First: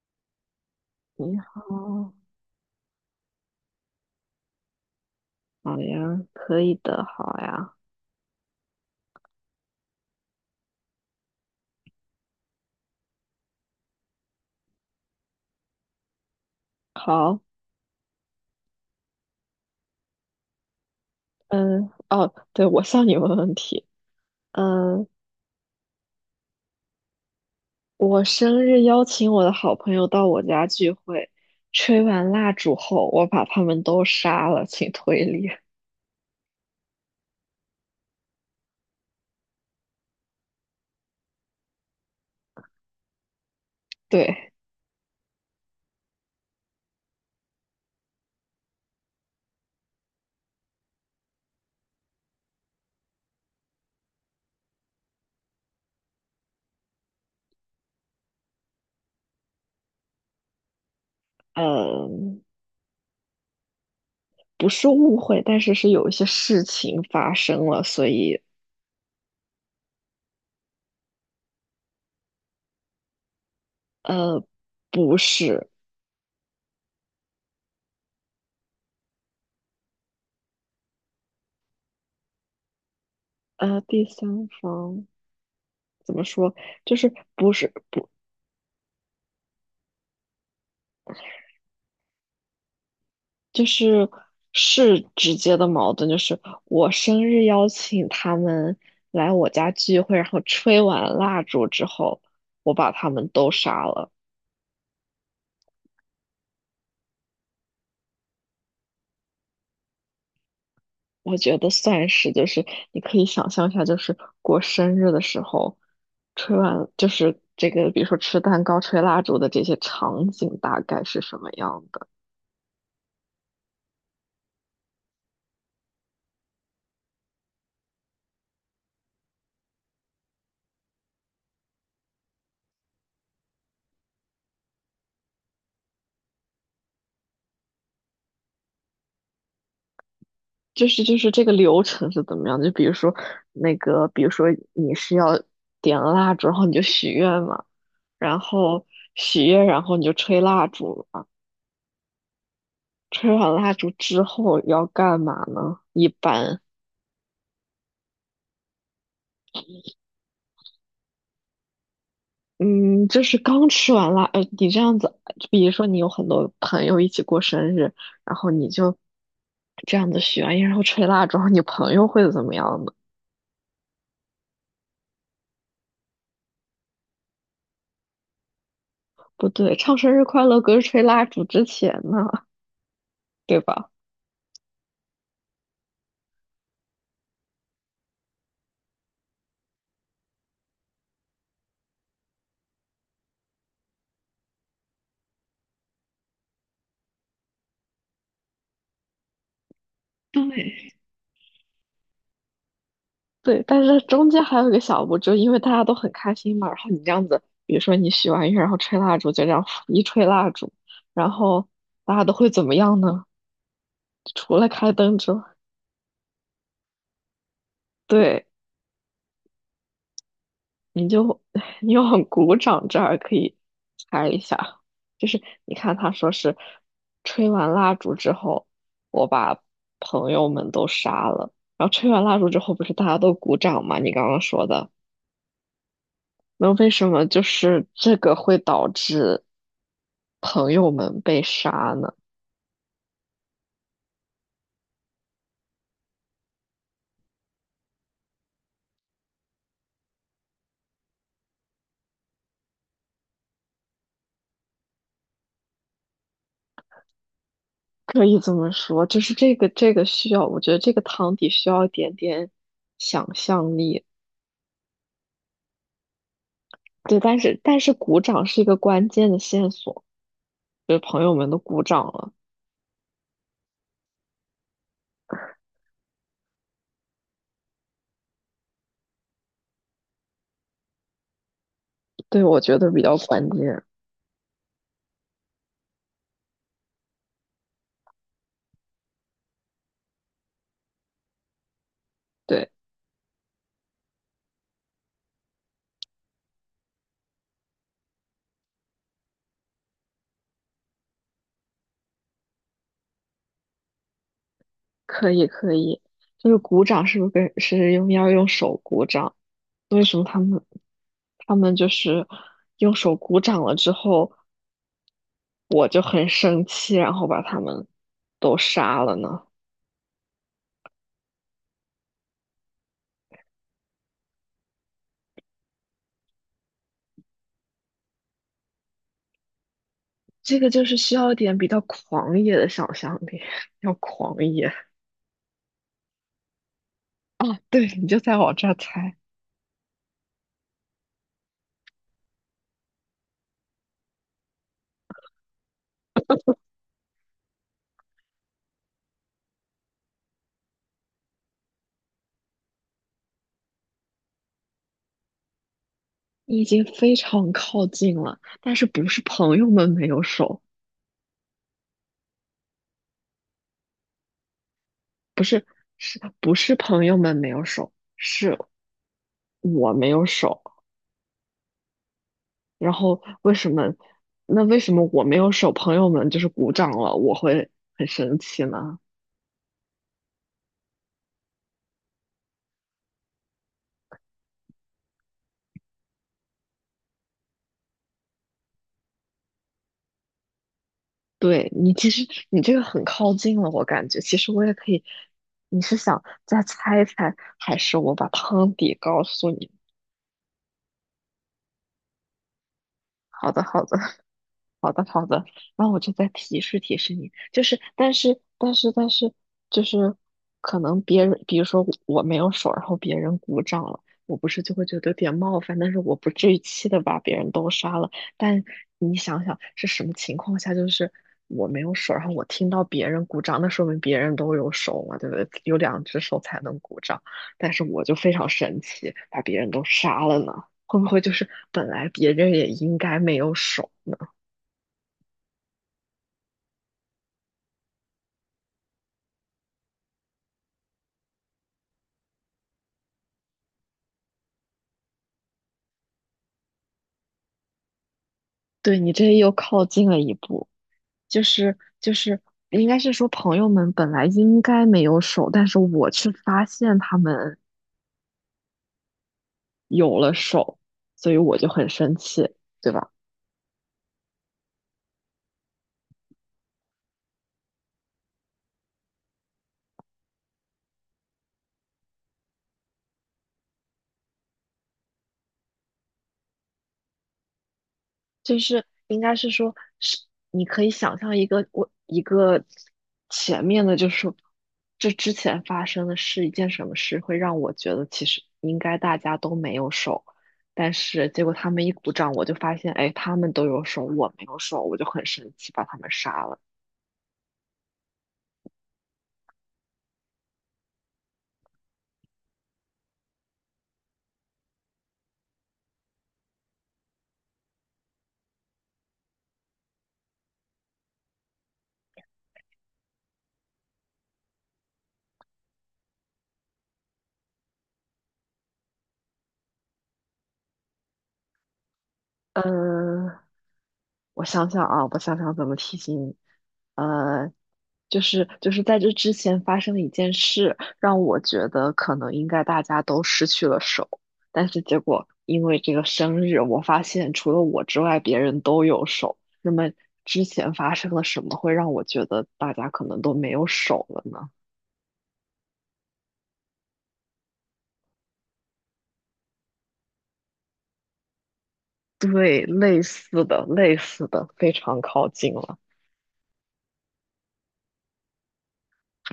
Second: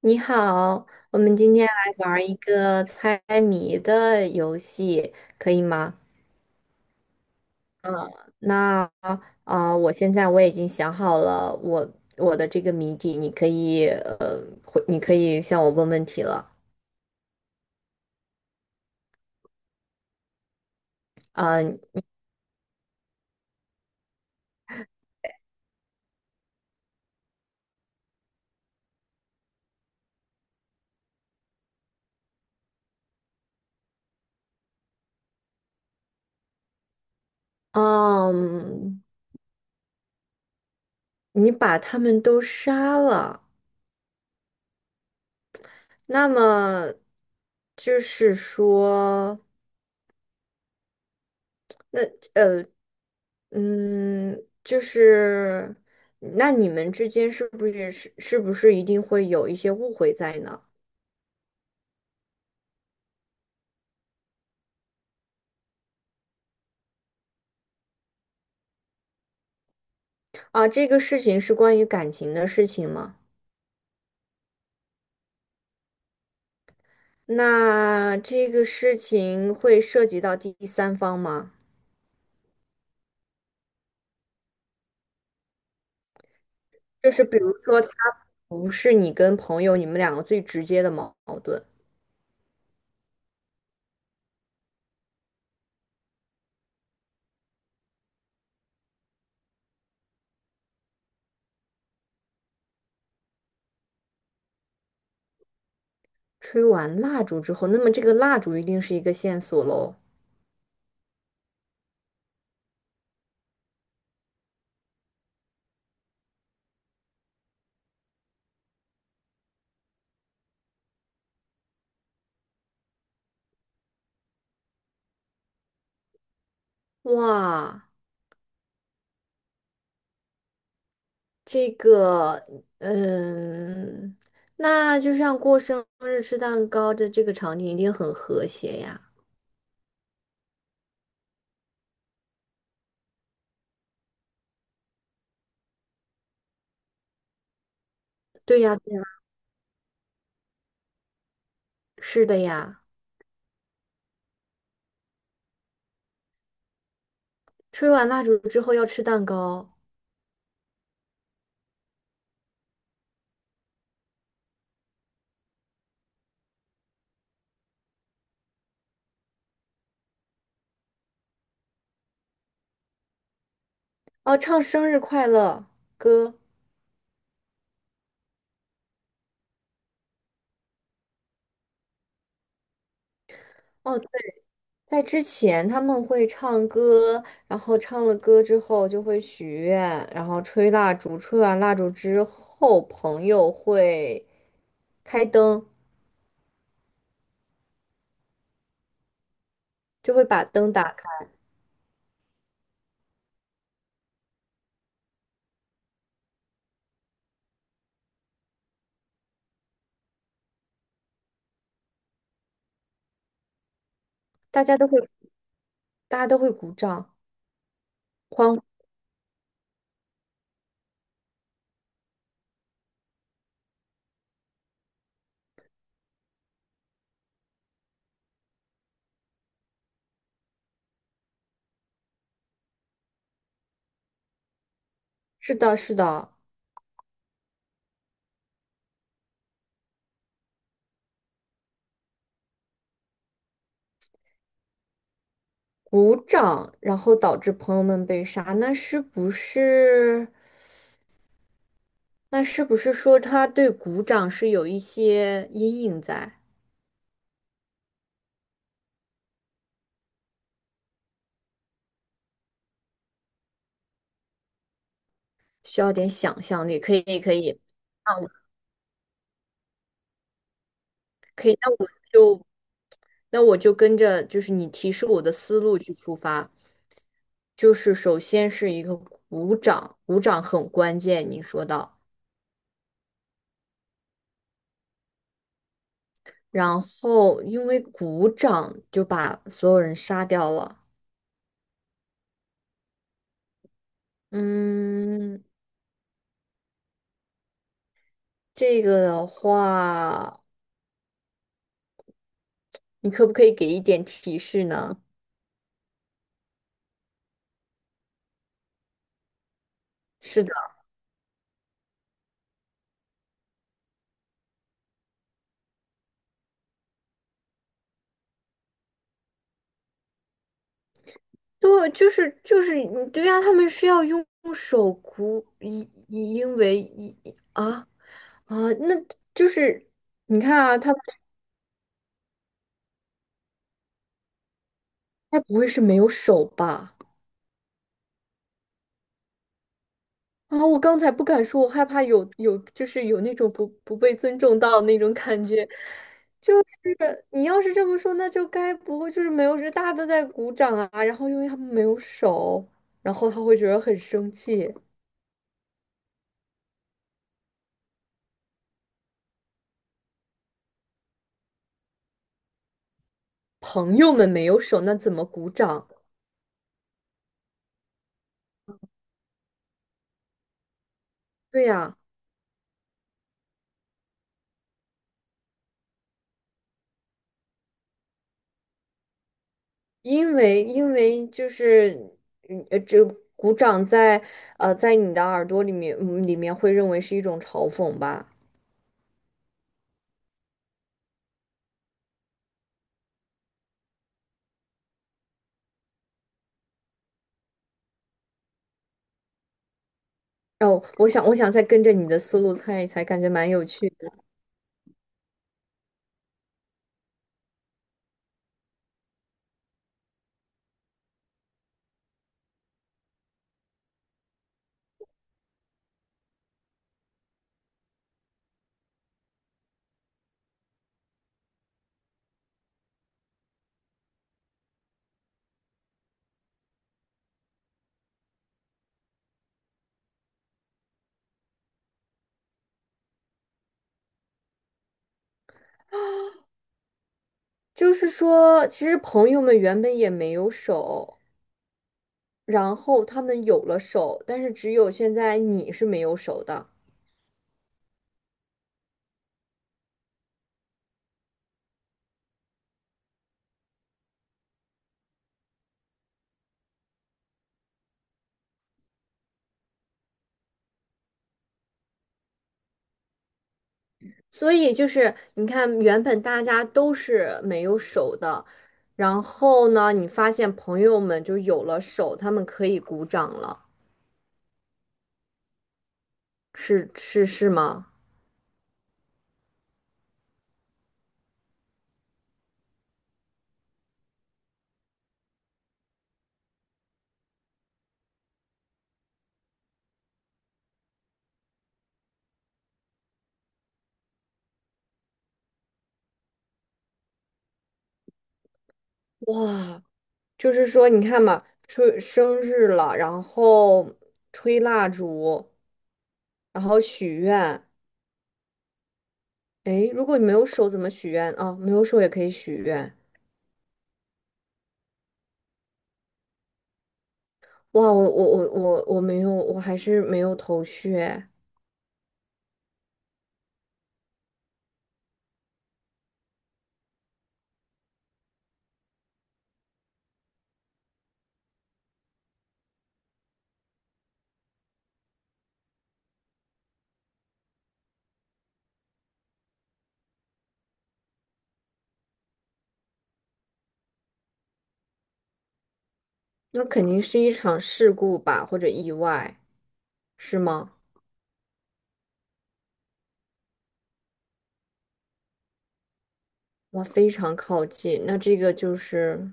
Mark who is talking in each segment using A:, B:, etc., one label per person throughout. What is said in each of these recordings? A: 你好，我
B: 你
A: 们今
B: 好，
A: 天来玩儿一个猜谜的游戏，可以
B: 好
A: 吗？
B: 呀，可以的，好呀，
A: 嗯，那啊、呃我现在我已经想好了我的这个谜底，你可以你可以向我问问题了。
B: 好，
A: 嗯、
B: 嗯，哦，对，我向你问问题。嗯，我生日邀请我的好朋友到我家聚会，吹完蜡烛后，我把他们都杀了，请推理。
A: 嗯，你把他们都杀了，
B: 对，
A: 那么就是说，那呃。就是，那你们之间是不是一定会有一些误会在呢？
B: 嗯，不是误会，但是是有一些事情发生了，所以，
A: 啊，这个事情是关于感情的事情吗？
B: 呃，不是。
A: 那这个事情会涉及到第三方吗？
B: 第三方怎么说？就
A: 就
B: 是
A: 是比
B: 不
A: 如
B: 是，
A: 说，他不是你跟朋友你们两个最直接的矛盾。
B: 就是是直接的矛盾，就是我生日邀请他们来我家聚会，然后吹完蜡烛之后，我把他们都杀了。
A: 吹完蜡烛之后，那么这个蜡烛一定是一个线索喽。
B: 我觉得算是，就是你可以想象一下，就是过生日的时候，吹完就是这个，比如说吃蛋糕、吹蜡烛的这些场景大概是什么样的？
A: 哇。这个，嗯，那就像过生日吃蛋糕的这个场景一定很和谐呀。
B: 就是这个流程是怎么样的？就比如说那个，比如说你是要点了蜡烛，然后你就许愿嘛。然
A: 对呀，
B: 后
A: 对呀，
B: 许愿，然后你就吹蜡烛嘛。
A: 是的呀。
B: 吹完蜡烛之后要干嘛呢？一般，
A: 吹完蜡烛之后要吃蛋糕，
B: 嗯，就是刚吃完蜡，你这样子，比如说你有很多朋友一起过生日，然后你就这样子许完愿，然后吹蜡烛，然后你朋友会怎么样呢？
A: 哦，唱生日快乐歌。
B: 不对，唱生日快乐歌是吹蜡烛之前呢，对吧？
A: 哦，对，在之前他们会唱歌，然后唱了歌之后就会许愿，然后吹蜡烛，吹完蜡烛之后，朋友会开灯，就会把灯
B: 对，
A: 打开，
B: 对，但是中间还有一个小步，就因为大家都很开心嘛，然后你这样子，比如说你许完愿，然后吹蜡烛，就这样一吹蜡烛，然后大家都会怎么样呢？除
A: 大
B: 了
A: 家都
B: 开
A: 会，
B: 灯之外，
A: 大家都会鼓掌。
B: 对，
A: 欢呼。
B: 你就 你又鼓掌，这儿可以猜一下，就是你看他说是吹完蜡烛之后，我把朋友们都杀了，然后吹完蜡烛之后，不是大家都鼓掌吗？你刚刚说的。
A: 是的，是的，
B: 那为什么就是这个会导致朋友们被杀呢？
A: 鼓掌，然后导致朋友们被杀，那是不是？那是不是说他对鼓掌是有一些阴影在，
B: 可以这么说，就是这个需要，我觉得这个汤底需要一点点想象力。
A: 需要点想象力？可
B: 对，
A: 以，可
B: 但是
A: 以。
B: 但是
A: 啊，
B: 鼓掌是一个关键的线索，就是朋友们都
A: 那
B: 鼓
A: 我
B: 掌了，
A: 就那我就跟着就是你提示我的思路去出发，就是首先是一个鼓掌，鼓掌很关键，你说到，
B: 对，我觉得比较关键。
A: 然后因为鼓掌就把所有人杀掉了。
B: 对，
A: 嗯，这个的话，你可不可以给一点提示呢？
B: 可以可以，就是鼓掌是不是跟是用要用手鼓掌？为什么他
A: 是的，
B: 们他们就是用手鼓掌了之后？我就很生气，然后把他们都杀了呢？
A: 对，对呀、他们是要用手鼓，因因为一啊啊，那就是你看
B: 这个
A: 啊，
B: 就
A: 他
B: 是
A: 他
B: 需要一点比较狂野的想象力，要狂野
A: 不会是没有手吧？
B: 啊！对，你就在我这儿猜，
A: 啊，我刚才不敢说，我害怕有就是有那种不被尊重到那种感觉。是你要是这么说，那就该不会就是没有人大家都在鼓掌啊？然后因为他们没有手，然后他会觉得很生气。
B: 你已经非常靠近了，但是不是朋友们没有手，
A: 朋友们没有手，那怎么
B: 不
A: 鼓
B: 是，
A: 掌？
B: 是不是朋友们没有手，是我没有手。
A: 对呀，
B: 然后为什么？那为什么我没有手，朋友们就是鼓掌了，我会很生气呢？
A: 因为就是这鼓掌在你的耳朵里面里面会认为是一种嘲讽吧。
B: 对你，其实你这个很靠近了，我感觉。其实我也可以，你是想再猜一猜，还是我把汤底告诉你？
A: 哦，我想再跟着你的思路猜一猜，感觉蛮
B: 好的，
A: 有
B: 好
A: 趣
B: 的。
A: 的。
B: 好的，好的，那我就再提示提示你，就是，但是，但是，但是，就是，可能别人，比如说我没有手，然后别人鼓掌了，我不是就会觉得有点冒犯，但是我不至于气的把别人都杀了。但你想想是什么情况下，就是我没有手，然后我听到别人鼓掌，那说明别人都有手嘛，对不对？有两只手才能鼓掌，但是我就非常神奇，把别人都杀了呢，会不会就是本来别人也应该没有手？呢？
A: 就是说，其实朋友们原本也没有手。然后他们有了手，但是只有现在你是没有手的。
B: 对你这又靠近了一步，就是，应该是说朋友们本来应该没有手，但是我却发现他们有了手，所以我就很生气，对吧？
A: 所以就是你看，原本大家都是没有手的，然后呢，你发现朋友们就有了手，他们可以鼓掌了，是吗？
B: 就是应该是说，是你可以想象一个一个前面的，就是说这之前发生的是一件什么事，会让我觉得其实应该大家都没有手，但是结果他们一鼓掌，我就发现，哎，他们都有手，我没有手，我就很生气，把他们杀了。
A: 哇，就是说你看嘛，吹生日了，然后吹蜡烛，然后许愿。诶，如果你没有手怎么许愿啊？没有手也可以许愿。哇，我没有，我还是没有头绪哎。
B: 呃，我想想啊，我想想怎么提醒你。呃，就是在这之前发生了一件事，让我觉得可能应该大家都失去了手，但是结果因为这个生日，我发现除了我之外，别人都有手。那么之前发生了什么会让我觉得大家可能都没有手了呢？
A: 那肯定是一场事故吧，或者意外，是吗？
B: 对，类似的，类似的，非常靠近了。
A: 哇，非常靠近。那这个就是，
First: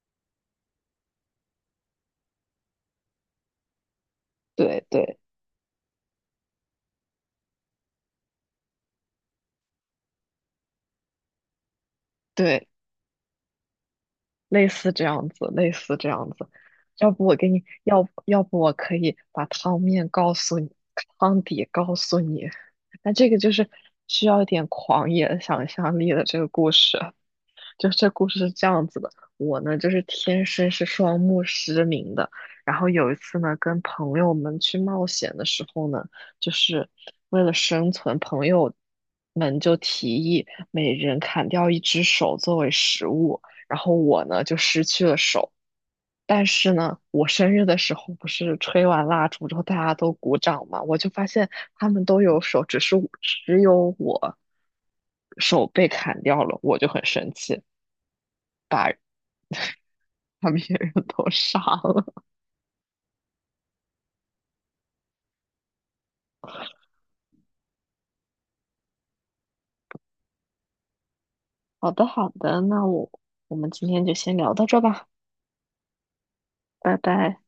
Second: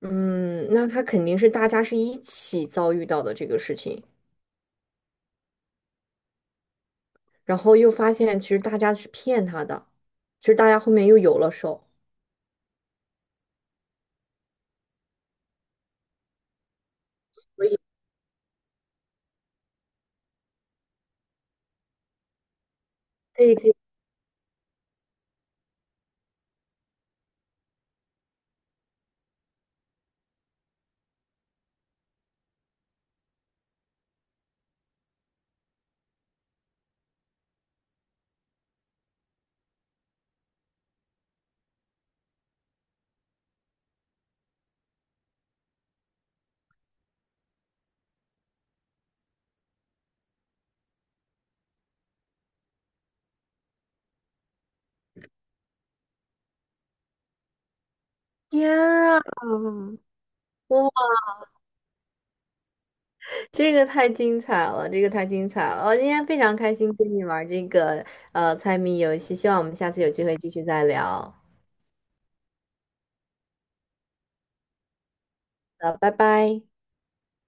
A: 嗯，那他肯定是大家是一起遭遇到的这个事情，
B: 对对
A: 然后又发现其实大家是骗他的，其实大家后面又有了手，
B: 对。类似这样子，类似这样子。要不我给你，
A: 所以
B: 要不我可以把汤面告诉你，汤底告诉你。那这个
A: 可
B: 就
A: 以
B: 是
A: 可以。
B: 需要一点狂野想象力的这个故事。就这故事是这样子的，我呢就是天生是双目失明的，然后有一次呢跟朋友们去冒险的时候呢，就是为了生存，朋友们就提议每人砍掉一只手作为食物，然后我呢就失去了手。但是呢，我生日的时候不是吹完蜡烛之后大家都鼓掌嘛，我就发现他们都有手，只是我只有我手被砍掉了，我就很生气。
A: 天啊！
B: 把别人
A: 哇，
B: 都杀了。
A: 这个太精彩了，这个太精彩了！我今天非常开心跟你玩这个猜谜游戏，希望我们下次有机会继续再聊。
B: 好的，好的，那我们今天就先聊到这吧，
A: 拜拜。
B: 拜拜。